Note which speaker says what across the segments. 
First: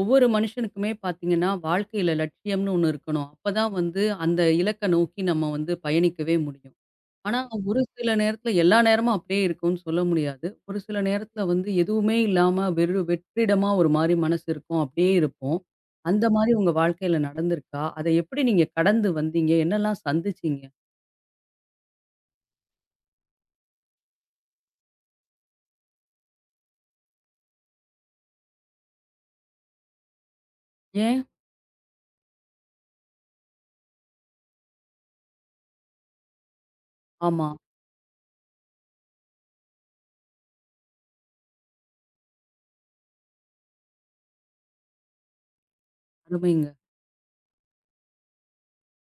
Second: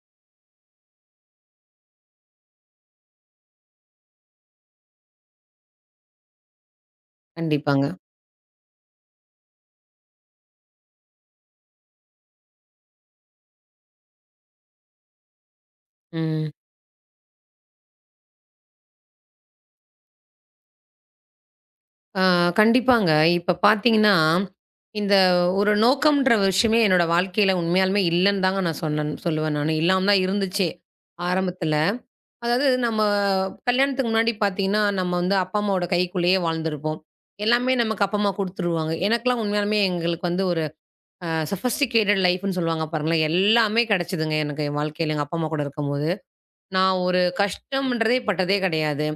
Speaker 1: ஒவ்வொரு மனுஷனுக்குமே பார்த்தீங்கன்னா, வாழ்க்கையில லட்சியம்னு ஒண்ணு இருக்கணும். அப்பதான் வந்து அந்த இலக்க நோக்கி நம்ம வந்து பயணிக்கவே முடியும். ஆனா, ஒரு
Speaker 2: கண்டிப்பாங்க.
Speaker 1: சில நேரத்துல எல்லா நேரமும் அப்படியே இருக்கும்னு சொல்ல முடியாது. ஒரு சில நேரத்துல வந்து எதுவுமே இல்லாம வெறு வெற்றிடமா ஒரு மாரி மனசு இருக்கும். அப்படியே இருப்போம். அந்த
Speaker 2: ம்.
Speaker 1: மாரி உங்க வாழ்க்கையில நடந்திருக்கா? அத எப்படி நீங்க கடந்து வந்தீங்க? என்னலாம் சந்திச்சீங்க?
Speaker 2: ஆ கண்டிப்பாங்க. இப்ப பார்த்தீங்கன்னா, இந்த ஒரு நோக்கம்ன்ற விஷயமே என்னோட வாழ்க்கையில உண்மையாலுமே இல்லன்னு தாங்க நான் சொன்னேன் சொல்லுவேன் நானு. இல்லாம தான் இருந்துச்சே
Speaker 1: ஏன்?
Speaker 2: ஆரம்பத்துல. அதாவது நம்ம கல்யாணத்துக்கு முன்னாடி பார்த்தீங்கன்னா, நம்ம வந்து அப்பா, அம்மாவோட கைக்குள்ளேயே வாழ்ந்திருப்போம்.
Speaker 1: ஆமா.
Speaker 2: எல்லாமே நமக்கு அப்பா, அம்மா குடுத்துருவாங்க. எனக்கெல்லாம் உண்மையாலுமே எங்களுக்கு வந்து ஒரு சொஃபிஸ்டிகேட்டட் லைஃப்ன்னு சொல்லுவாங்க பாருங்களேன். எல்லாமே கிடைச்சதுங்க எனக்கு என் வாழ்க்கையில எங்க அப்பா, அம்மா கூட இருக்கும்போது.
Speaker 1: அருமைங்க.
Speaker 2: நான் ஒரு கஷ்டம்ன்றதே பட்டதே கிடையாது.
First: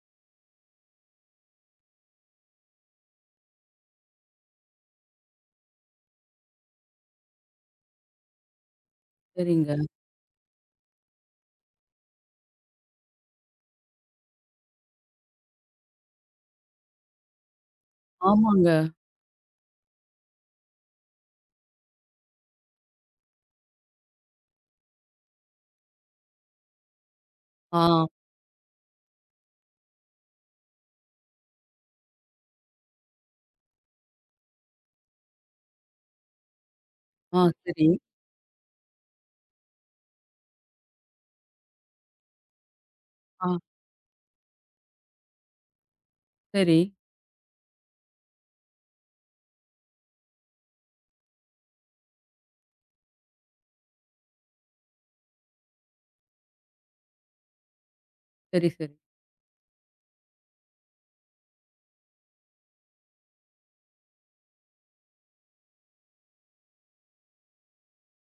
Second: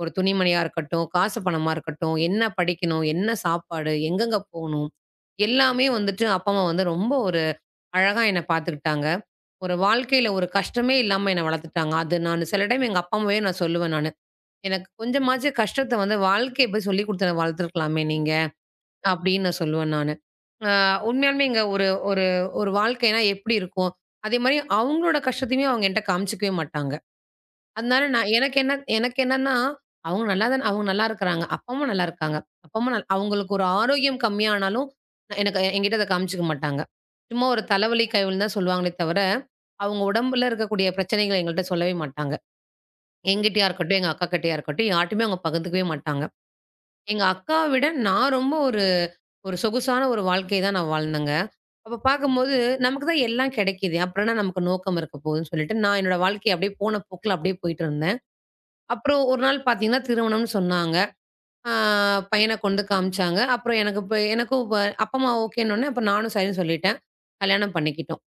Speaker 2: ஒரு துணிமணியா இருக்கட்டும், காசு பணமா இருக்கட்டும், என்ன படிக்கணும், என்ன சாப்பாடு, எங்கெங்க போணும், எல்லாமே வந்துட்டு அப்பா, அம்மா வந்து ரொம்ப ஒரு அழகா என்ன பார்த்துக்கிட்டாங்க. ஒரு
Speaker 1: சரிங்க.
Speaker 2: வாழ்க்கையில ஒரு கஷ்டமே இல்லாம என்ன வளர்த்துட்டாங்க. அது நானு சில டைம் எங்க அப்பா, அம்மாவே நான் சொல்லுவேன் நானு. "எனக்கு கொஞ்சமாச்சும் கஷ்டத்த வந்து வாழ்க்கைய போய் சொல்லிக் குடுத்து என்ன வளர்த்துருக்கலாமே நீங்க"
Speaker 1: ஆமாங்க.
Speaker 2: அப்படின்னு நான் சொல்லுவேன் நானு. அ உண்மையாலுமே இங்க ஒரு ஒரு ஒரு வாழ்க்கைனா எப்படி இருக்கும்? அதேமாரி அவங்களோட கஷ்டத்தையுமே அவங்க என்ட்ட காமிச்சுக்கவே மாட்டாங்க.
Speaker 1: ஆ,
Speaker 2: அதனால நான் எனக்கு என்னன்னா, அவங்க நல்லா தான அவங்க நல்லா இருக்கிறாங்க. அப்பா, அம்மா நல்லா இருக்காங்க. அப்பா, அம்மா நல் அவங்களுக்கு ஒரு ஆரோக்கியம் கம்மியானாலும், எனக்கு என்கிட்ட அத காமிச்சுக்க மாட்டாங்க.
Speaker 1: ஆ
Speaker 2: சும்மா ஒரு
Speaker 1: சரி.
Speaker 2: தலைவலி, கைவலின்னு தான் சொல்லுவாங்களே தவிர, அவங்க உடம்புல இருக்கக்கூடிய பிரச்சனைகள எங்கள்ட்ட சொல்லவே மாட்டாங்க.
Speaker 1: ஆ
Speaker 2: என்கிட்டயா இருக்கட்டும், எங்க அக்காகிட்டயா இருக்கட்டும், யார்ட்டயுமே அவங்க பகிர்ந்துக்கவே மாட்டாங்க.
Speaker 1: சரி,
Speaker 2: எங்க அக்காவ விட நான் ரொம்ப ஒரு ஒரு சொகுசான ஒரு வாழ்க்கைய தான் நான் வாழ்ந்தேங்க. அப்ப பார்க்கும்போது, நமக்கு தான் எல்லாம் கிடைக்குதே. அப்புறம் என்ன நமக்கு நோக்கம் இருக்க போகுதுன்னு சொல்லிட்டு, நான் என்னோட வாழ்க்கைய அப்படியே போன போக்குல அப்படியே போயிட்டு இருந்தேன்.
Speaker 1: சரி, சரி.
Speaker 2: அப்புறம் ஒரு நாள் பார்த்தீங்கன்னா, திருமணம்னு சொன்னாங்க. ஆ பையன கொண்டு காமிச்சாங்க. அப்புறம் எனக்கும் இப்ப அப்பா, அம்மா ஓகேன்னோனே, அப்ப நானும் சரின்னு சொல்லிட்டேன். கல்யாணம் பண்ணிக்கிட்டோம்.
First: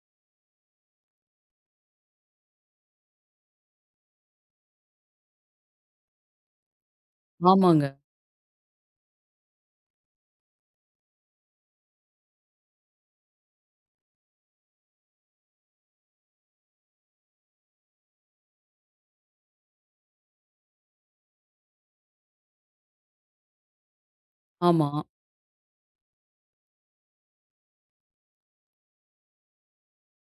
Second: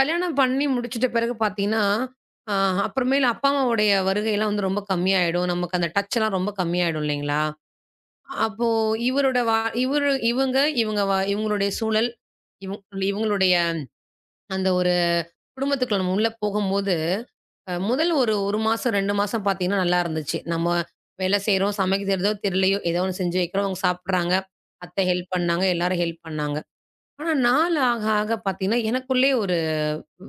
Speaker 2: கல்யாணம் பண்ணி முடிச்சிட்ட பிறகு பார்த்தீங்கன்னா, ஆ அப்புறமேலு அப்பா, அம்மாவுடைய வருகைலாம் வந்து ரொம்ப கம்மியாயிடும். நமக்கு அந்த டச்லாம் ரொம்ப கம்மியாயிடும் இல்லைங்களா?
Speaker 1: ஆமாங்க.
Speaker 2: அப்போ இவரோட வா இவரு இவங்க இவங்க வ இவங்களுடைய சூழல், இவங் இவங்களுடைய அந்த ஒரு குடும்பத்துக்குள்ள நம்ம உள்ள போகும்போது, முதல் ஒரு 1 மாசம், 2 மாசம் பார்த்தீங்கன்னா நல்லா இருந்துச்சு. நம்ம வேலை செய்றோம், சமைக்க தெரியுதோ தெரியலையோ, ஏதோ ஒண்ணு செஞ்சு வைக்கிறோம், அவங்க சாப்பிடுறாங்க.
Speaker 1: ஆமா.
Speaker 2: அத்தை ஹெல்ப் பண்ணாங்க, எல்லாரும் ஹெல்ப் பண்ணாங்க. ஆனா நாள் ஆக ஆக பார்த்தீங்கன்னா, எனக்குள்ளேயே ஒரு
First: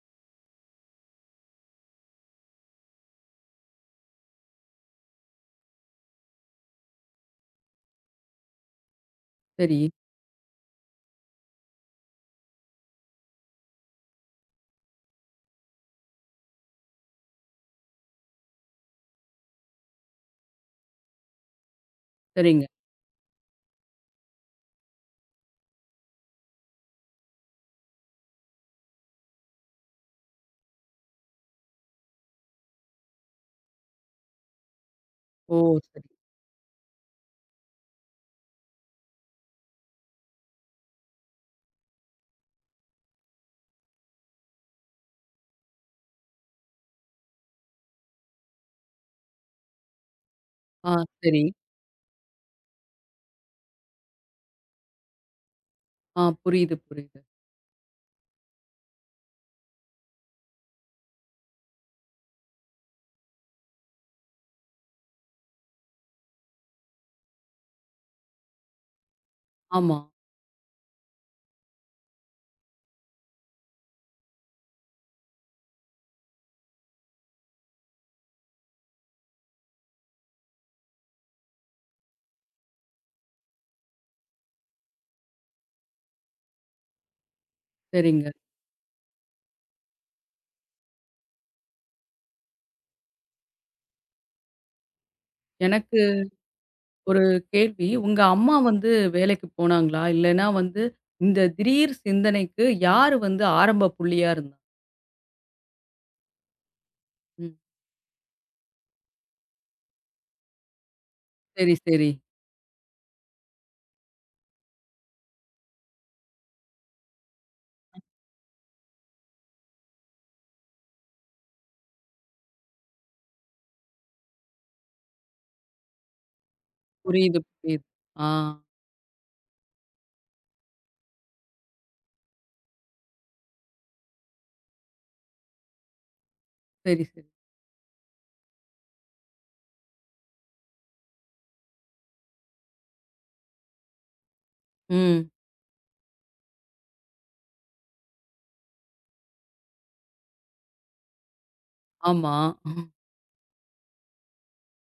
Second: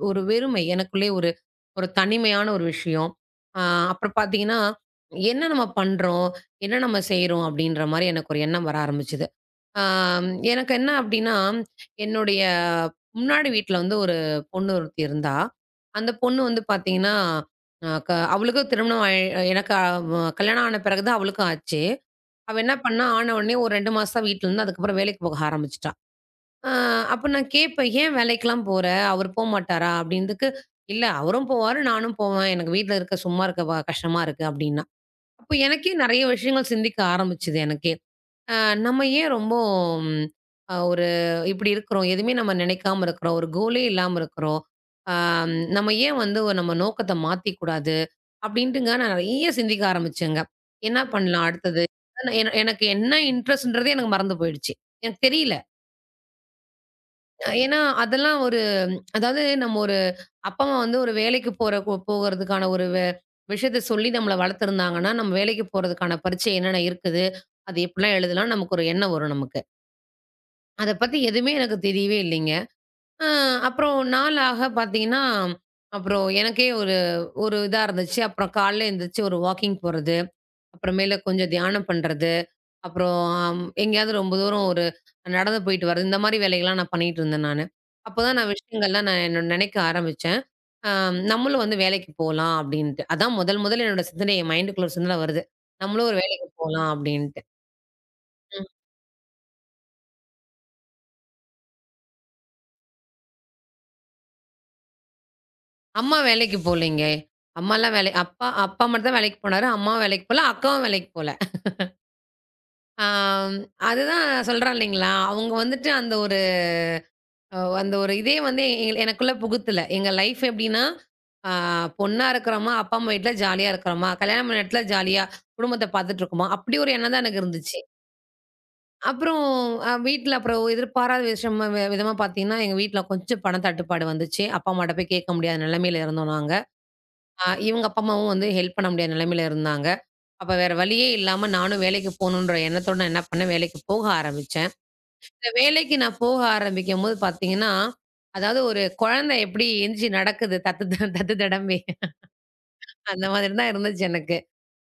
Speaker 2: ஒரு வெறுமை, எனக்குள்ளேயே ஒரு ஒரு தனிமையான ஒரு விஷயம். அ அப்புறம் பார்த்தீங்கன்னா, என்ன நம்ம பண்றோம்? என்ன நம்ம செய்றோம்? அப்படின்ற மாரி எனக்கு ஒரு எண்ணம் வர ஆரம்பிச்சது.
Speaker 1: சரி,
Speaker 2: ஆம், எனக்கு என்ன அப்டின்னா, என்னுடைய முன்னாடி வீட்ல வந்து ஒரு பொண்ணு ஒருத்தி இருந்தா. அந்த பொண்ணு வந்து பார்த்தீங்கன்னா, அ க அவளுக்கும் திருமணம் ஆயி எனக்கு கல்யாணம் ஆன பிறகு தான் அவளுக்கும் ஆச்சு. அவ
Speaker 1: சரிங்க.
Speaker 2: என்ன பண்ணா, ஆன உடனே ஒரு 2 மாசம் தான் வீட்ல இருந்தா. அதுக்கப்புறம் வேலைக்கு போக ஆரம்பிச்சுட்டா. அ அப்ப நான் கேட்பேன், "ஏன் வேலைக்கெல்லாம் போற? அவரு போமாட்டாரா?" அப்டின்னதுக்கு, "இல்ல அவரும் போவாரு, நானும் போவேன். எனக்கு வீட்ல இருக்க சும்மா இருக்க கஷ்டமா இருக்கு" அப்டின்னா. அப்ப
Speaker 1: ஓ!
Speaker 2: எனக்கே
Speaker 1: சரி.
Speaker 2: நெறைய விஷயங்கள் சிந்திக்க ஆரம்பிச்சது எனக்கே. அ நம்ம ஏன் ரொம்ப ம், ஒரு இப்படி இருக்கிறோம்? எதுவுமே நம்ம நினைக்காம இருக்கிறோம். ஒரு கோலே இல்லாம இருக்கிறோம். ஆம், நம்ம ஏன் வந்து நம்ம நோக்கத்த மாத்திக்கூடாது? அப்படின்ட்டுங்க நான் நெறைய சிந்திக்க ஆரம்பிச்சேங்க.
Speaker 1: ஆ
Speaker 2: என்ன
Speaker 1: சரி.
Speaker 2: பண்ணலாம் அடுத்தது? என என எனக்கு என்ன இன்ட்ரெஸ்ட்ன்றதே எனக்கு மறந்து போயிடுச்சு. எனக்கு தெரியல.
Speaker 1: ஆ புரியுது, புரியுது.
Speaker 2: ஏன்னா அதெல்லாம் ஒரு அதாவது நம்ம ஒரு அப்பா, அம்மா வந்து ஒரு வேலைக்கு போற போ போகறதுக்கான ஒரு விஷயத்த சொல்லி நம்மள வளர்த்துருந்தாங்கன்னா, நம்ம வேலைக்கு போறதுக்கான பரீட்சை என்னென்ன இருக்குது? அது எப்படிலாம் எழுதலாம்? நமக்கு ஒரு எண்ணம் வரும் நமக்கு.
Speaker 1: ஆமா.
Speaker 2: அத பத்தி எதுவுமே எனக்கு தெரியவே இல்லைங்க. அ அப்புறம் நாள் ஆக பார்த்தீங்கன்னா, அப்புறம் எனக்கே ஒரு ஒரு இதா இருந்துச்சு. அப்புறம் காலைல எந்திரிச்சு ஒரு வாக்கிங் போறது, அப்புறமேல கொஞ்சம் தியானம் பண்றது, அப்புறம் ஆம், எங்கேயாவது ரொம்ப தூரம் ஒரு நடந்து போயிட்டு வர்றது, இந்த மாரி வேலைகள்லாம் நான் பண்ணிட்டு இருந்தேன் நானு.
Speaker 1: சரிங்க.
Speaker 2: அப்பதான் நான் விஷயங்கள்லாம் நான் என்ன நினைக்க ஆரம்பிச்சேன். அ நம்மளும் வந்து வேலைக்கு போலாம் அப்படின்ட்டு. அதான் முதல் முதல்ல என் மைண்டுக்குள்ள ஒரு சிந்தனை வருது.
Speaker 1: எனக்கு
Speaker 2: நம்மளும் ஒரு வேலைக்கு போலாம்
Speaker 1: ஒரு
Speaker 2: அப்படின்ட்டு.
Speaker 1: கேள்வி. உங்க அம்மா வந்து வேலைக்கு போனாங்களா? இல்லன்னா வந்து இந்த திடீர் சிந்தனைக்கு யாரு வந்து ஆரம்ப புள்ளியா இருந்தா?
Speaker 2: அம்மா வேலைக்கு போலங்க.
Speaker 1: ம்.
Speaker 2: அம்மாலாம் வேலை அப்பா அப்பா மட்டும் தான் வேலைக்கு போனாரு. அம்மாவும் வேலைக்கு போல, அக்காவும் வேலைக்கு போல.
Speaker 1: சரி, சரி.
Speaker 2: ஆம், அதுதான் சொல்றேன் இல்லைங்களா, அவங்க வந்துட்டு அந்த ஒரு இதே வந்து எனக்குள்ள புகுத்தல. எங்க லைஃப் எப்படின்னா, ஆ பொண்ணா இருக்கிறோமா, அப்பா அம்மா வீட்ல ஜாலியா இருக்கிறோமா, கல்யாணம் பண்ண இடத்துல ஜாலியா குடும்பத்த பார்த்துட்டு இருக்கோமா, அப்படி ஒரு எண்ணம் தான்
Speaker 1: புரியுது,
Speaker 2: எனக்கு இருந்துச்சு.
Speaker 1: புரியுது. ஆ
Speaker 2: அப்புறம் வீட்ல அப்புறம் எதிர்பாராத விஷயமா விதமா பார்த்தீங்கன்னா, எங்க வீட்ல கொஞ்சம் பண தட்டுப்பாடு வந்துச்சு. அப்பா அம்மாட்ட போய் கேட்க முடியாத நிலைமையில இருந்தோம் நாங்க.
Speaker 1: சரி, சரி.
Speaker 2: இவங்க அப்பா, அம்மாவும் வந்து ஹெல்ப் பண்ண முடியாத நிலைமையில இருந்தாங்க. அப்ப வேற வழியே இல்லாம நானும் வேலைக்கு போணுன்ற எண்ணத்தோட நான் என்ன பண்ணேன், வேலைக்கு போக ஆரம்பிச்சேன்.
Speaker 1: ம்.
Speaker 2: இந்த வேலைக்கு நான் போக ஆரம்பிக்கும்போது பார்த்தீங்கன்னா, அதாவது ஒரு குழந்தை எப்படி எந்திச்சு நடக்குது தத்து தடம்பி
Speaker 1: ஆமா.
Speaker 2: அந்த மாதிரி தான் இருந்துச்சு எனக்கு.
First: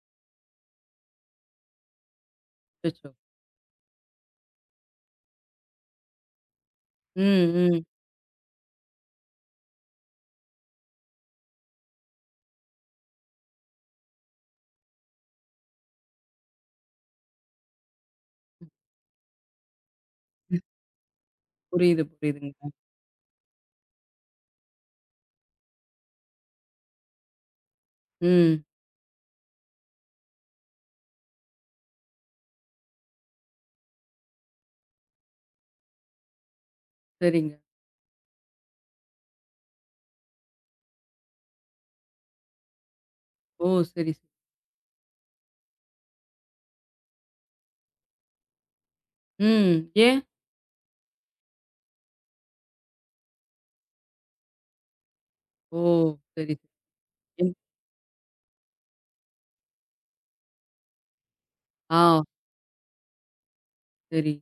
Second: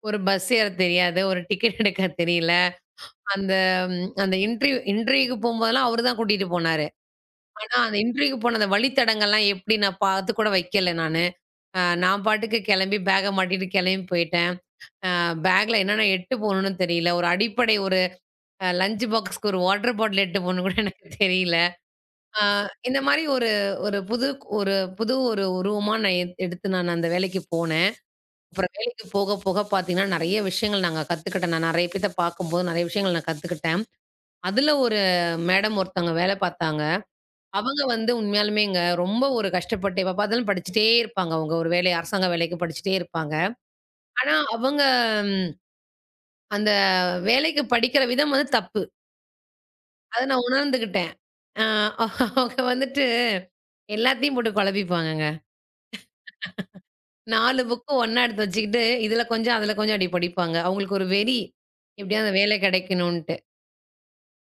Speaker 2: ஒரு பஸ் ஏற தெரியாது, ஒரு டிக்கெட் எடுக்க தெரியல.
Speaker 1: அச்சச்சோ!
Speaker 2: அந்த அந்த இன்டர்வியூக்கு போம்போதெல்லாம் அவரு தான் கூட்டிட்டு போனாரு.
Speaker 1: ம்,
Speaker 2: ஆனா
Speaker 1: ம்.
Speaker 2: அந்த இன்டர்வியூக்கு போன அந்த வழித்தடங்கள்லாம் எப்படி நான் பார்த்து கூட வைக்கல நானு. நான் பாட்டுக்கு கெளம்பி பேக்க மாட்டிட்டு கெளம்பி போயிட்டேன். பேக்ல என்னென்ன எட்டு போணும்னு தெரியல. ஒரு அடிப்படை ஒரு லஞ்ச் பாக்ஸ்க்கு ஒரு வாட்டர் பாட்டில் எட்டு போணும்னு கூட எனக்கு தெரியல.
Speaker 1: புரியுது,
Speaker 2: ஆ
Speaker 1: புரியுதுங்க.
Speaker 2: இந்த மாரி ஒரு ஒரு புது ஒரு புது ஒரு உருவமா நான் எடுத்து நான் அந்த வேலைக்கு போனேன்.
Speaker 1: ம்.
Speaker 2: அப்புறம் வேலைக்கு போக போக பார்த்தீங்கன்னா, நெறைய விஷயங்கள் நாங்க கத்துக்கிட்டேன். நான் நெறைய பேத்த பார்க்கும்போது நெறைய விஷயங்கள் நான் கத்துக்கிட்டேன். அதுல ஒரு மேடம் ஒருத்தவங்க வேல பார்த்தாங்க.
Speaker 1: சரிங்க.
Speaker 2: அவங்க வந்து உண்மையாலுமேங்க ரொம்ப ஒரு கஷ்டப்பட்டு எப்ப பார்த்தாலும் படிச்சுட்டே இருப்பாங்க. அவங்க ஒரு வேலை அரசாங்க வேலைக்கு படிச்சுட்டே இருப்பாங்க.
Speaker 1: ஓ! சரி, சரி.
Speaker 2: ஆனா அவங்க ம், அந்த வேலைக்கு படிக்கிற விதம் வந்து தப்பு.
Speaker 1: ம். ஏன்?
Speaker 2: அத நான் உணர்ந்துகிட்டேன். அ அவங்க வந்துட்டு எல்லாத்தையும் போட்டு குழப்பிப்பாங்கங்க.
Speaker 1: ஓ! சரி, சரி. என்
Speaker 2: 4 புக்கு ஒண்ணா எடுத்து வச்சுக்கிட்டு, இதுல கொஞ்சம், அதுல கொஞ்சம் அப்படி படிப்பாங்க. அவங்களுக்கு ஒரு வெறி.
Speaker 1: ஆ.
Speaker 2: எப்படியாவது அந்த வேலை கிடைக்கணுன்ட்டு.
Speaker 1: சரி.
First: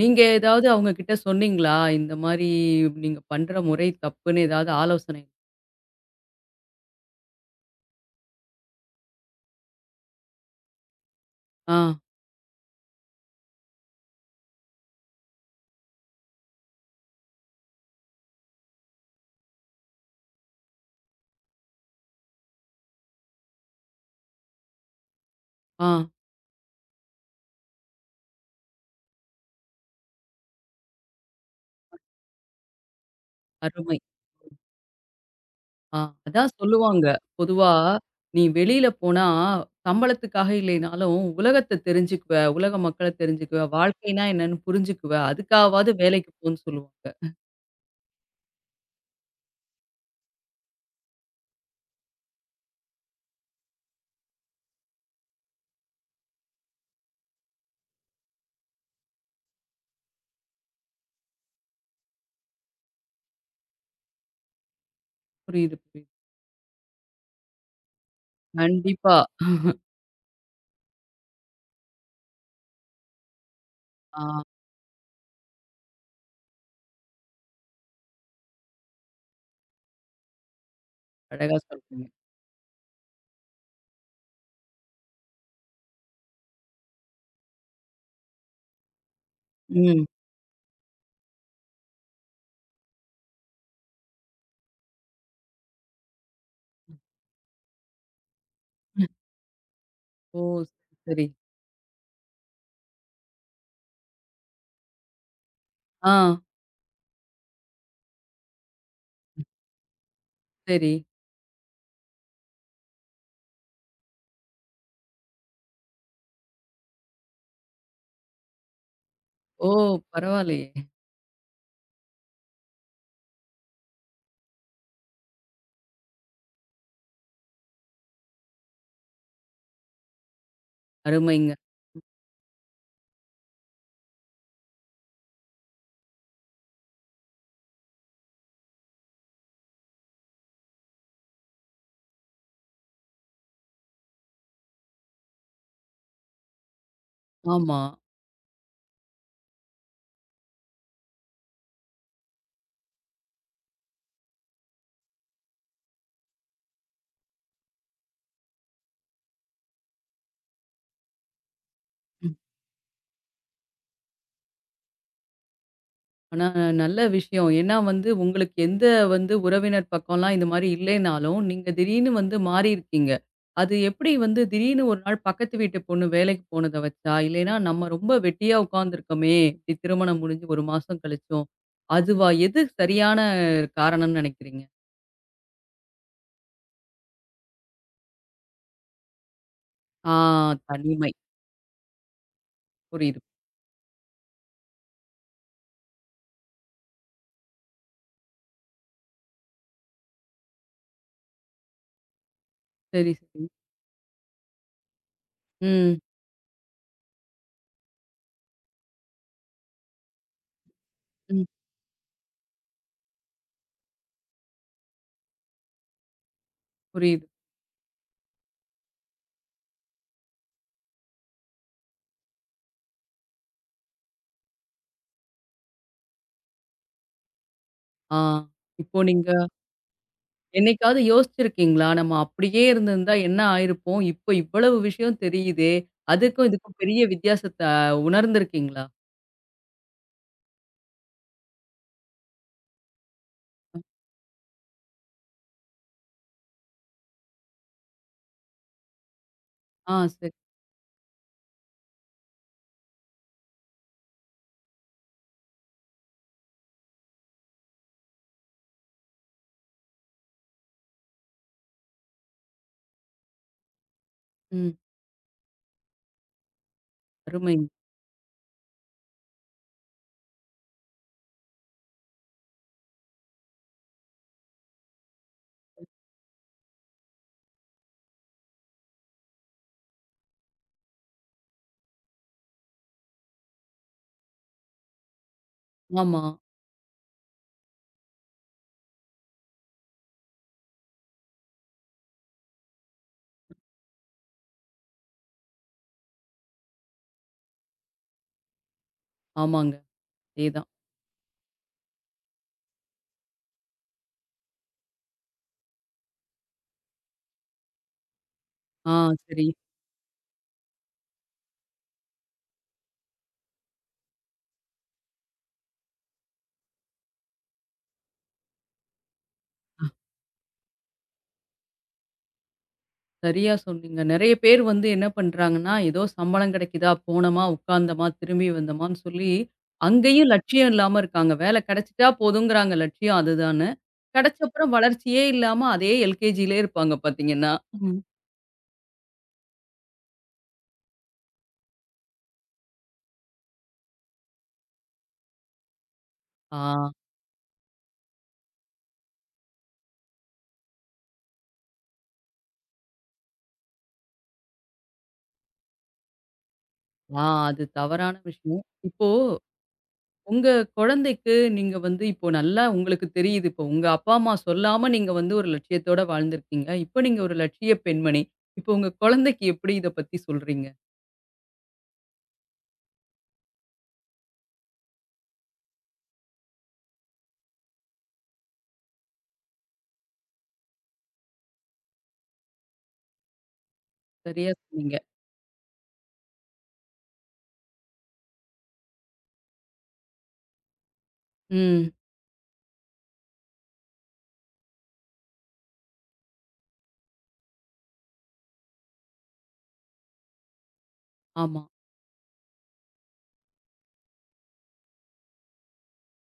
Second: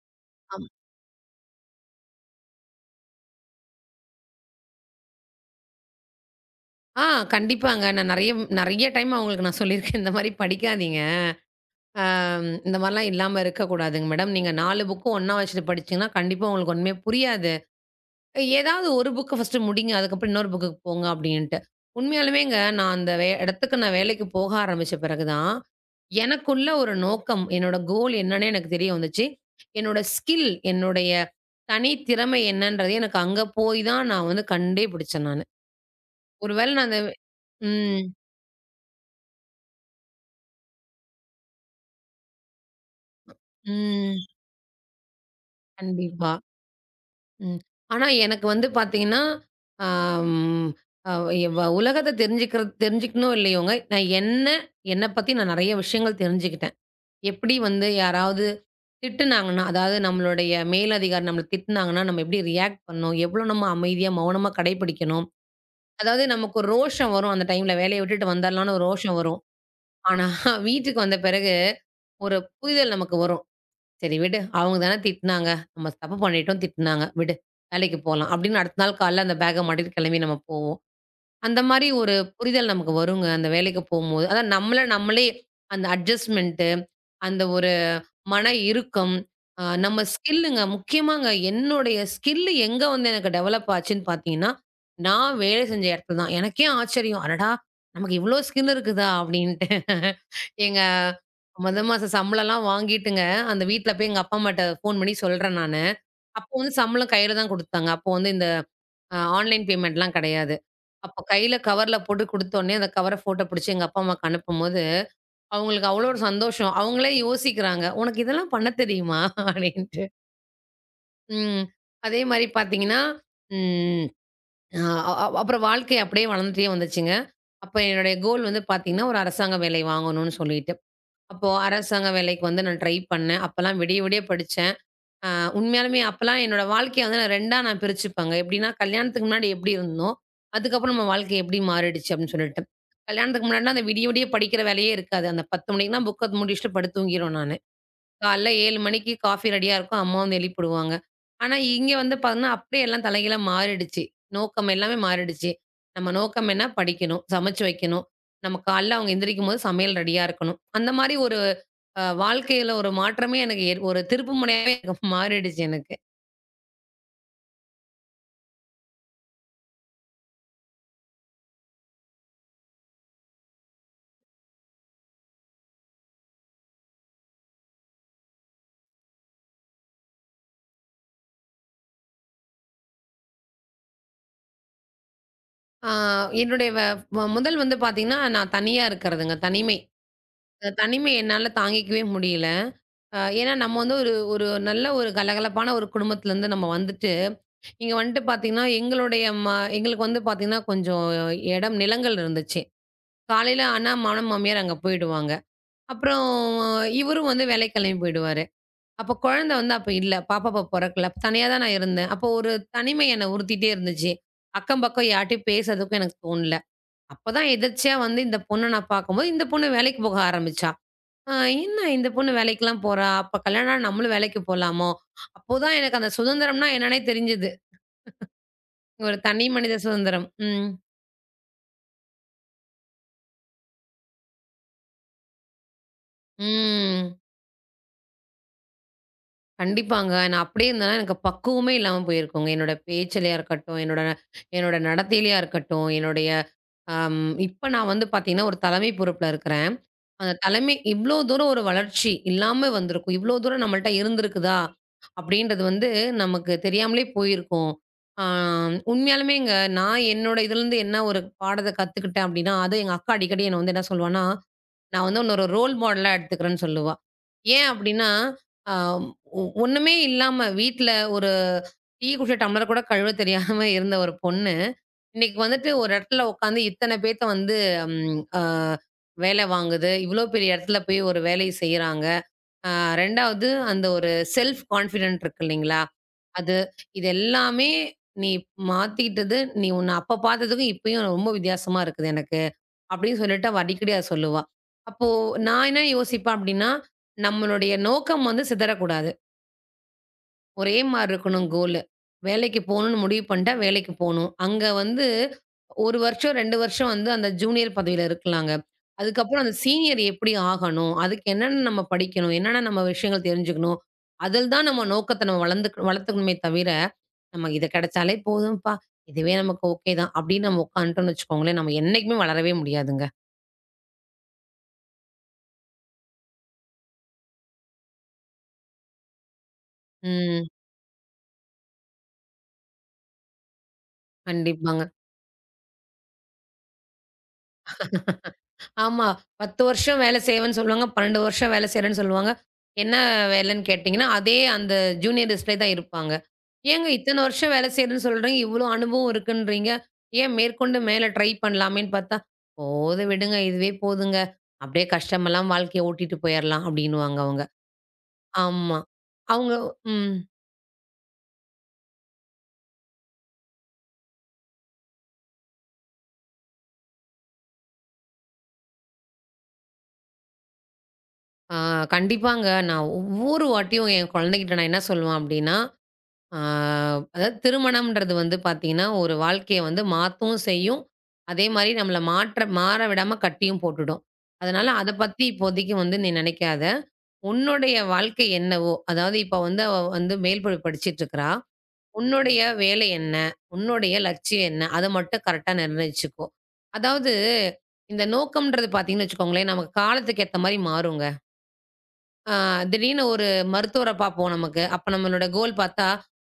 Speaker 1: நீங்க
Speaker 2: ஆமா.
Speaker 1: ஏதாவது அவங்க கிட்ட சொன்னீங்களா? இந்த மாரி நீங்க பண்ற முறை தப்புன்னு ஏதாவது ஆலோசனை?
Speaker 2: ஆ கண்டிப்பாங்க. நான் நெறைய நெறைய டைம் அவங்களுக்கு நான் சொல்லியிருக்கேன். இந்த மாரி படிக்காதீங்க.
Speaker 1: ஆ,
Speaker 2: அ இந்த மாரிலாம் இல்லாம இருக்கக்கூடாதுங்க மேடம். நீங்க 4 புக்கும் ஒண்ணா வச்சுட்டு படிச்சீங்கன்னா, கண்டிப்பா உங்களுக்கு ஒண்ணுமே புரியாது. ஏதாவது ஒரு புக்க ஃபர்ஸ்ட்டு முடிங்க. அதுக்கப்புறம் இன்னொரு புக்குக்கு போங்க அப்டின்ட்டு. உண்மையாலுமேங்க நான் அந்த இடத்துக்கு நான் வேலைக்கு போக ஆரம்பிச்ச பிறகு தான்,
Speaker 1: ஆ,
Speaker 2: எனக்குள்ள ஒரு நோக்கம், என்னோட கோல் என்னன்னே எனக்கு தெரிய வந்துச்சு. என்னோட ஸ்கில், என்னுடைய தனித்திறமை என்னன்றது எனக்கு அங்க போய்
Speaker 1: அருமை.
Speaker 2: தான் நான் வந்து கண்டே பிடிச்சேன் நானு.
Speaker 1: ஆ, அதான்
Speaker 2: ஒரு வேள நான் அந்த
Speaker 1: சொல்லுவாங்க. பொதுவா
Speaker 2: ம்,
Speaker 1: நீ வெளியில போனா சம்பளத்துக்காக இல்லைனாலும் உலகத்த தெரிஞ்சுக்குவ, உலக மக்கள தெரிஞ்சுக்குவ, வாழ்க்கைனா
Speaker 2: ம்.
Speaker 1: என்னன்னு புரிஞ்சுக்குவ, அதுக்காவாவது வேலைக்கு
Speaker 2: கண்டிப்பா.
Speaker 1: போன்னு சொல்லுவாங்க.
Speaker 2: ம். ஆனா எனக்கு வந்து பார்த்தீங்கன்னா, அம் அ வ உலகத்த தெரிஞ்சுக்கிறது தெரிஞ்சுக்கணும் இல்லையோங்க, நான் என்ன, என்ன பத்தி நான் நெறைய விஷயங்கள் தெரிஞ்சுக்கிட்டேன். எப்படி வந்து யாராவது திட்டுனாங்கன்னா, அதாவது நம்மளுடைய மேலதிகாரி நம்மள திட்டுனாங்கன்னா, நம்ம எப்படி ரியாக்ட் பண்ணணும்? எவ்வளோ நம்ம அமைதியா, மௌனமா கடைப்பிடிக்கணும்?
Speaker 1: புரியுது, புரியுது.
Speaker 2: அதாவது நமக்கு ஒரு ரோஷம் வரும் அந்த டைம்ல. வேலைய விட்டுட்டு வந்துரலாம்ன்னு ஒரு ரோஷம்
Speaker 1: கண்டிப்பா.
Speaker 2: வரும். ஆனா, வீட்டுக்கு வந்த பிறகு ஒரு புரிதல் நமக்கு வரும். "சரி விடு,
Speaker 1: ஆ,
Speaker 2: அவங்க தானே திட்டுனாங்க. நம்ம தப்பு பண்ணிட்டோம், திட்டுனாங்க. விடு. வேலைக்கு போலாம்." அப்படின்னு அடுத்த நாள் காலைல அந்த பேக்க மாட்டிட்டு கிளம்பி நம்ம போவோம்.
Speaker 1: அழகா
Speaker 2: அந்த மாரி
Speaker 1: சொல்றீங்க.
Speaker 2: ஒரு புரிதல் நமக்கு வருங்க, அந்த வேலைக்கு போம்போது. அதான் நம்மள நம்மளே அந்த அட்ஜஸ்ட்மென்ட்டு, அந்த ஒரு மன இறுக்கம், நம்ம
Speaker 1: ம்.
Speaker 2: ஸ்கில்லுங்க முக்கியமாங்க என்னுடைய ஸ்கில் எங்க வந்து எனக்கு டெவலப் ஆச்சுன்னு பார்த்தீங்கன்னா, நான் வேலை செஞ்ச இடத்துல தான். எனக்கே ஆச்சரியம். அடடா! நமக்கு இவ்ளோ ஸ்கில் இருக்குதா? அப்படின்ட்டு.
Speaker 1: ஓ!
Speaker 2: எங்க
Speaker 1: சரி. சரி.
Speaker 2: மொத மாச சம்பளம்லாம் வாங்கிட்டுங்க, அந்த வீட்ல போய் எங்க அப்பா அம்மாட்ட ஃபோன் பண்ணி சொல்றேன் நானு.
Speaker 1: ஆ,
Speaker 2: அப்போ வந்து சம்பளம் கையில தான் குடுத்தாங்க. அப்போ வந்து இந்த ஆன்லைன் பேமெண்ட்லாம் கெடையாது.
Speaker 1: சரி.
Speaker 2: அப்போ கையில கவர்ல போட்டு குடுத்தோனே, அந்த கவர ஃபோட்டோ புடிச்சு எங்க அப்பா அம்மாக்கு அனுப்பும்போது, அவங்களுக்கு அவ்வளோ ஒரு சந்தோஷம். அவங்களே யோசிக்கிறாங்க. "உனக்கு இதெல்லாம் பண்ண தெரியுமா?"
Speaker 1: ஓ!
Speaker 2: அப்படின்ட்டு.
Speaker 1: பரவாயில்லையே!
Speaker 2: ம். அதே மாரி பார்த்தீங்கன்னா, ம் அ அ அ- அப்புறம் வாழ்க்கை அப்படியே வளர்ந்துட்டே வந்துச்சுங்க. அப்ப என்னுடைய கோல் வந்து பார்த்தீங்கன்னா, ஒரு அரசாங்க வேலை வாங்கணும்னு சொல்லிட்டு. அப்போ
Speaker 1: அருமைங்க.
Speaker 2: அரசாங்க வேலைக்கு வந்து நான் ட்ரை பண்ணேன். அப்பலாம் விடிய விடிய படிச்சேன். ஆ உண்மையாலுமே அப்பலாம் என்னோட வாழ்க்கைய வந்து நான் 2ஆ நான் பிரிச்சுப்பேங்க. எப்படின்னா, கல்யாணத்துக்கு முன்னாடி எப்படி இருந்தனோ, அதுக்கப்புறம் நம்ம வாழ்க்கை எப்படி மாறிடுச்சு அப்படின்னு சொல்லிட்டு. கல்யாணத்துக்கு முன்னாடினா, அந்த விடிய விடிய படிக்கிற வேலையே இருக்காது. அந்த 10 மணிக்குலாம் புக்க முடிச்சுட்டு படுத்து தூங்கிருவேன் நானு.
Speaker 1: ஆமா.
Speaker 2: காலைல 7 மணிக்கு காஃபி ரெடியா இருக்கும். அம்மா வந்து எழுப்பிடுவாங்க. ஆனா, இங்க வந்து பார்த்தீங்கன்னா, அப்படியே எல்லாம் தலைகீழா மாறிடுச்சு. நோக்கம் எல்லாமே மாறிடுச்சு. நம்ம நோக்கம் என்ன? படிக்கணும், சமைச்சு வைக்கணும். நம்ம காலைல அவங்க எந்திரிக்கும்போது சமையல் ரெடியா இருக்கணும். அந்த மாரி ஒரு வாழ்க்கையில ஒரு மாற்றமே எனக்கு ஒரு திருப்புமுனையாவே எனக்கு மாறிடுச்சு எனக்கு.
Speaker 1: ஆனா, நல்ல விஷயம். ஏன்னா வந்து உங்களுக்கு எந்த வந்து உறவினர் பக்கம்லாம் இந்த மாரி இல்லைனாலும், நீங்க திடீர்னு வந்து மாறியிருக்கீங்க. அது எப்படி வந்து திடீர்னு ஒரு நாள் பக்கத்து வீட்டு பொண்ணு வேலைக்கு போனத வச்சா, இல்லைன்னா நம்ம ரொம்ப வெட்டியா உட்காந்துருக்கோமே, இப்படி திருமணம் முடிஞ்சு 1 மாசம் கழிச்சும். அதுவா? எது சரியான காரணம்னு நெனைக்கிறீங்க?
Speaker 2: ஆ என்னுடைய வ வ முதல் வந்து பார்த்தீங்கன்னா, நான் தனியா இருக்கிறதுங்க. தனிமை.
Speaker 1: ஆ
Speaker 2: தனிமை
Speaker 1: தனிமை.
Speaker 2: என்னால தாங்கிக்கவே முடியல.
Speaker 1: புரியுது.
Speaker 2: ஏன்னா நம்ம வந்து ஒரு ஒரு நல்ல ஒரு கலகலப்பான ஒரு குடும்பத்திலருந்து நம்ம வந்துட்டு இங்க வந்துட்டு பார்த்தீங்கன்னா, எங்களுடைய ம எங்களுக்கு வந்து பார்த்தீங்கன்னா, கொஞ்சம் இடம் நிலங்கள் இருந்துச்சு.
Speaker 1: சரி, சரி.
Speaker 2: காலையில ஆனா மணம் மாமியார் அங்க போயிடுவாங்க.
Speaker 1: ம்,
Speaker 2: அப்புறம் இவரும் வந்து வேலைக்கு கிளம்பி போயிடுவாரு. அப்போ குழந்தை வந்து அப்ப இல்ல. பாப்பா அப்ப பொறக்கல.
Speaker 1: ம்.
Speaker 2: தனியா தான் நான் இருந்தேன். அப்போ ஒரு தனிமை என்னை உறுத்திட்டே இருந்துச்சு. அக்கம் பக்கம் யார்ட்டயும் பேசுறதுக்கும் எனக்கு தோணல.
Speaker 1: புரியுது.
Speaker 2: அப்பதான் எதர்ச்சியா வந்து இந்த பொண்ண நான் பார்க்கும்போது, இந்த பொண்ணு வேலைக்கு போக ஆரம்பிச்சா. அ என்ன இந்த பொண்ணு வேலைக்கெல்லாம் போறா? அப்ப கல்யாணம் ஆனா நம்மளும் வேலைக்கு போலாமோ? அப்போதான் எனக்கு அந்த சுதந்திரம்னா என்னன்னே தெரிஞ்சது.
Speaker 1: ஆ இப்போ
Speaker 2: ஒரு
Speaker 1: நீங்க
Speaker 2: தனி மனித சுதந்திரம். ம்.
Speaker 1: என்னைக்காவது யோசிச்சிருக்கீங்களா? நம்ம அப்படியே இருந்திருந்தா என்ன ஆயிருப்போம்? இப்போ இவ்வளவு விஷயம் தெரியுதே! அதுக்கும் இதுக்கும் பெரிய
Speaker 2: ம்.
Speaker 1: வித்தியாசத்த உணர்ந்திருக்கீங்களா?
Speaker 2: கண்டிப்பாங்க. நான் அப்படியே இருந்தேன்னா, எனக்கு பக்குவமே இல்லாம போயிருக்குங்க. என்னோட பேச்சிலயா இருக்கட்டும், என்னோட என்னோட நடத்தையிலயா இருக்கட்டும், என்னுடைய இப்ப நான் வந்து பார்த்தீங்கன்னா, ஒரு தலைமை பொறுப்புல இருக்கிறேன்.
Speaker 1: ஆ சரி.
Speaker 2: அந்த தலைமை இவ்ளோ தூரம் ஒரு வளர்ச்சி இல்லாம வந்திருக்கும். இவ்ளோ தூரம் நம்மள்ட்ட இருந்திருக்குதா? அப்படின்றது வந்து நமக்கு தெரியாமலே போயிருக்கும். ஆ உண்மையாலுமேங்க நான் என்னோட இதுலருந்து என்ன ஒரு பாடத்த கத்துக்கிட்டேன் அப்படின்னா, அது எங்க அக்கா அடிக்கடி என்ன வந்து என்ன சொல்வான்னா
Speaker 1: ம்.
Speaker 2: நான் வந்து உன்ன ஒரு ரோல் மாடலா எடுத்துக்கிறேன்னு சொல்லுவா. ஏன்
Speaker 1: அருமைங்க.
Speaker 2: அப்டின்னா, அ ஒண்ணுமே இல்லாம வீட்ல ஒரு டீ குடிச்ச டம்ளர் கூட கழுவ தெரியாம இருந்த ஒரு பொண்ணு, இன்னைக்கு வந்துட்டு ஒரு இடத்துல உட்காந்து இத்தன பேத்த வந்து ம் அ வேல வாங்குது. இவ்ளோ பெரிய இடத்துல போய் ஒரு வேலைய செய்றாங்க. அ 2வது அந்த ஒரு செல்ஃப் கான்ஃபிடென்ட் இருக்கு இல்லைங்களா?
Speaker 1: ஆமா.
Speaker 2: அது இது எல்லாமே நீ மாத்திக்கிட்டது, நீ உன்ன அப்ப பார்த்ததுக்கும் இப்பயும் ரொம்ப வித்தியாசமா இருக்குது எனக்கு. அப்படின்னு சொல்லிட்டு அவ அடிக்கடி அத சொல்லுவா. அப்போ நான் என்ன யோசிப்பேன் அப்படின்னா, நம்மளுடைய நோக்கம் வந்து சிதறக்கூடாது.
Speaker 1: ஆமாங்க. அதேதான்.
Speaker 2: ஒரே மாரி இருக்கணும் கோலு. வேலைக்கு போணும்னு முடிவு பண்ணிட்டா வேலைக்கு போணும். அங்க வந்து 1 வருஷம், 2 வருஷம் வந்து அந்த ஜூனியர் பதவியில இருக்கலாங்க.
Speaker 1: ஆ
Speaker 2: அதுக்கப்புறம்
Speaker 1: சரி.
Speaker 2: அந்த சீனியர் எப்படி ஆகணும்? அதுக்கு என்னென்ன நம்ம படிக்கணும்? என்னென்ன நம்ம விஷயங்கள் தெரிஞ்சுக்கணும்? அதில் தான் நம்ம நோக்கத்த நம்ம வளர்த்துக்கணுமே தவிர, நமக்கு இது கிடைச்சாலே போதும்ப்பா, இதுவே நமக்கு ஓகே தான் அப்படின்னு நம்ம உட்காந்துட்டோம்னு வச்சுக்கோங்களேன், நம்ம என்னைக்குமே வளரவே முடியாதுங்க.
Speaker 1: சரியா சொன்னீங்க. நெறைய பேர் வந்து என்ன பண்றாங்கன்னா, ஏதோ சம்பளம் கிடைக்குதா, போனோமா, உட்கார்ந்தோமா, திரும்பி வந்தோமான்னு சொல்லி, அங்கேயும்
Speaker 2: ம்.
Speaker 1: லட்சியம் இல்லாம இருக்காங்க. வேலை கிடைச்சிட்டா போதுங்கிறாங்க லட்சியம் அதுதான்னு. கிடைச்சப்புறம்
Speaker 2: கண்டிப்பாங்க.
Speaker 1: வளர்ச்சியே இல்லாம அதே எல்கேஜிலே இருப்பாங்க பார்த்தீங்கன்னா. ம்.
Speaker 2: ஆமா. 10 வருஷம் வேலை செய்வேன்னு சொல்லுவாங்க. 12 வருஷம் வேலை செய்றேன்னு சொல்லுவாங்க. என்ன வேலைன்னு கேட்டீங்கன்னா, அதே அந்த ஜூனியர் டிஸ்ப்ளே தான் இருப்பாங்க. ஏங்க
Speaker 1: ஆ.
Speaker 2: இத்தன வருஷம் வேலை செய்றேன்னு சொல்றீங்க, இவ்ளோ அனுபவம் இருக்குன்றீங்க. ஏன் மேற்கொண்டு மேல ட்ரை பண்ணலாமேன்னு பார்த்தா, போதும் விடுங்க இதுவே போதுங்க. அப்படியே கஷ்டமெல்லாம் வாழ்க்கைய ஓட்டிட்டு போயிரலாம் அப்படின்னுவாங்க
Speaker 1: ஆ
Speaker 2: அவங்க.
Speaker 1: அது தவறான விஷயம்.
Speaker 2: ஆமா.
Speaker 1: இப்போ
Speaker 2: அவங்க ம்.
Speaker 1: உங்க குழந்தைக்கு நீங்க வந்து இப்போ நல்லா உங்களுக்கு தெரியுது. இப்போ உங்க அப்பா, அம்மா சொல்லாம நீங்க வந்து ஒரு லட்சியத்தோட வாழ்ந்திருக்கீங்க. இப்போ நீங்க ஒரு லட்சிய பெண்மணி. இப்போ உங்க குழந்தைக்கு எப்படி இத பத்தி சொல்றீங்க?
Speaker 2: ஆ கண்டிப்பாங்க. நான் ஒவ்வொரு வாட்டியும் என் குழந்தைகிட்ட நான் என்ன சொல்லுவேன் அப்படின்னா, ஆ அதாவது திருமணம்ன்றது வந்து பார்த்தீங்கன்னா, ஒரு வாழ்க்கைய வந்து மாத்தவும் செய்யும். அதே மாரி நம்மள மாற்ற மாற விடாம கட்டியும் போட்டுடும்.
Speaker 1: சரியா
Speaker 2: அதனால அத
Speaker 1: சொன்னீங்க.
Speaker 2: பத்தி இப்போதைக்கு வந்து நீ நினைக்காத. உன்னுடைய வாழ்க்கை என்னவோ, அதாவது இப்ப வந்து அவ வந்து மேல் படிச்சுட்டு இருக்கிறா.
Speaker 1: ம்.
Speaker 2: உன்னுடைய வேலை என்ன? உன்னுடைய லட்சியம் என்ன? அத மட்டும் கரெக்ட்டா நிர்ணயிச்சுக்கோ. அதாவது இந்த நோக்கம்ன்றது பார்த்தீங்கன்னு வச்சுக்கோங்களேன், நமக்கு காலத்துக்கு ஏத்த மாரி மாறுங்க.
Speaker 1: ஆமா.
Speaker 2: ஆ திடீர்னு ஒரு மருத்துவர பார்ப்போம் நமக்கு. அப்ப நம்மளோட கோல் பார்த்தா,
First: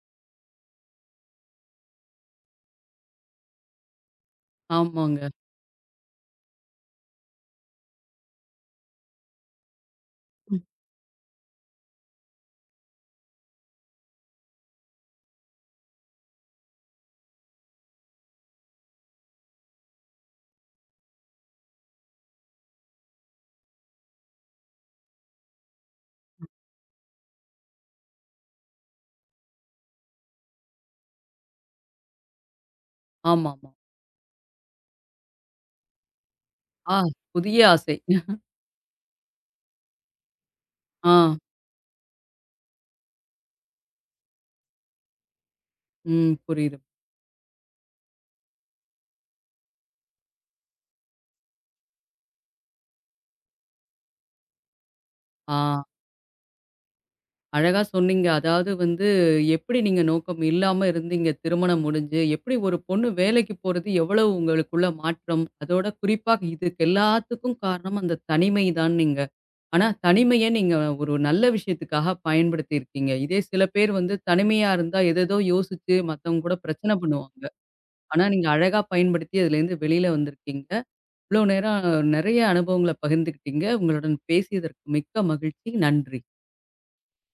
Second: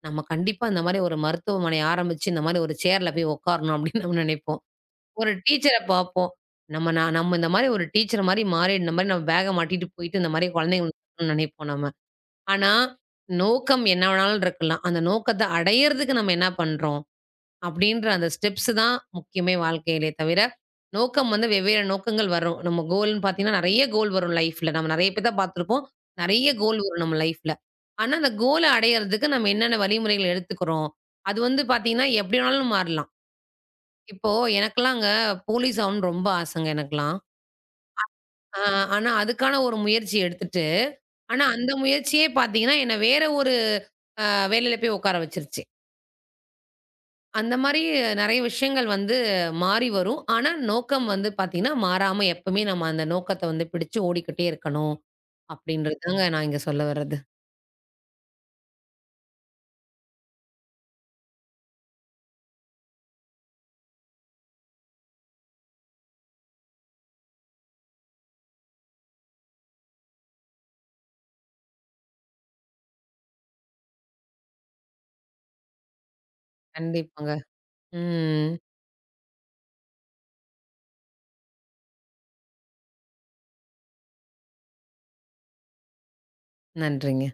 Speaker 2: நம்ம கண்டிப்பா இந்த மாரி ஒரு மருத்துவமனை ஆரம்பிச்சு, இந்த மாரி ஒரு சேர்ல போய் உட்காரணும் அப்படின்னு நம்ம நினைப்போம்.
Speaker 1: ஆமாங்க.
Speaker 2: ஒரு டீச்சர பார்ப்போம். நம்ம இந்த மாரி ஒரு டீச்சர் மாரி மாறி இந்த மாரி நம்ம பேக்க மாட்டிட்டு போயிட்டு இந்த மாரி
Speaker 1: ம்.
Speaker 2: குழந்தைங்களுக்கு நினைப்போம் நம்ம. ஆனா, நோக்கம் என்ன வேணாலும் இருக்கலாம். அந்த நோக்கத்த அடையறதுக்கு நம்ம என்ன பண்றோம்? அப்படின்ற அந்த ஸ்டெப்ஸ் தான் முக்கியமே வாழ்க்கையிலே தவிர, நோக்கம் வந்து வெவ்வேறு நோக்கங்கள் வரும். நம்ம கோல்ன்னு பார்த்தீங்கன்னா, நெறைய கோல் வரும் லைஃப்ல. நம்ம நெறைய பேத்த பார்த்துருப்போம். நெறைய கோல் வரும் நம்ம லைஃப்ல. ஆனா, அந்த கோல அடையறதுக்கு நம்ம என்னென்ன வழிமுறைகள் எடுத்துக்கிறோம்? அது வந்து பார்த்தீங்கன்னா, எப்படி வேணாலும் மாறலாம்.
Speaker 1: ஆமாமா.
Speaker 2: இப்போ எனக்கெல்லாம்ங்க போலீஸ் ஆகணும்னு ரொம்ப ஆசைங்க
Speaker 1: ஆ
Speaker 2: எனக்கெல்லாம்.
Speaker 1: புதிய ஆசை.
Speaker 2: ஆ ஆனா, அதுக்கான ஒரு முயற்சி எடுத்துட்டு,
Speaker 1: ஆ.
Speaker 2: ஆனா அந்த முயற்சியே பார்த்தீங்கன்னா, என்ன வேற ஒரு வேலையில போய் உட்கார வச்சுருச்சு.
Speaker 1: ம். புரியுது.
Speaker 2: அந்த மாரி நெறைய விஷயங்கள் வந்து மாறி வரும். ஆனா, நோக்கம் வந்து பார்த்தீங்கன்னா, மாறாம எப்பவுமே நம்ம அந்த நோக்கத்த வந்து பிடிச்சு ஓடிக்கிட்டே இருக்கணும்.
Speaker 1: ஆ.
Speaker 2: அப்படின்றது தாங்க நான் இங்க சொல்ல வர்றது.
Speaker 1: அழகா சொன்னீங்க. அதாவது வந்து எப்படி நீங்க நோக்கம் இல்லாம இருந்தீங்க திருமணம் முடிஞ்சு. எப்படி ஒரு பொண்ணு வேலைக்கு போறது எவ்வளவு உங்களுக்குள்ள மாற்றம். அதோட குறிப்பா இதுக்கு எல்லாத்துக்கும் காரணம் அந்த தனிமை தான் நீங்க. ஆனா தனிமைய நீங்க ஒரு நல்ல விஷயத்துக்காக பயன்படுத்தியிருக்கீங்க. இதே சில பேர் வந்து தனிமையா இருந்தா எதேதோ யோசிச்சு மத்தவங்க கூட பிரச்சனை
Speaker 2: கண்டிப்பாங்க.
Speaker 1: பண்ணுவாங்க. ஆனா நீங்க
Speaker 2: ம்.
Speaker 1: அழகா பயன்படுத்தி அதுலேருந்து வெளியில வந்திருக்கீங்க. இவ்வளோ நேரம் நெறைய அனுபவங்கள பகிர்ந்துக்கிட்டீங்க. உங்களுடன் பேசியதற்கு மிக்க மகிழ்ச்சி. நன்றி.
Speaker 2: நன்றிங்க.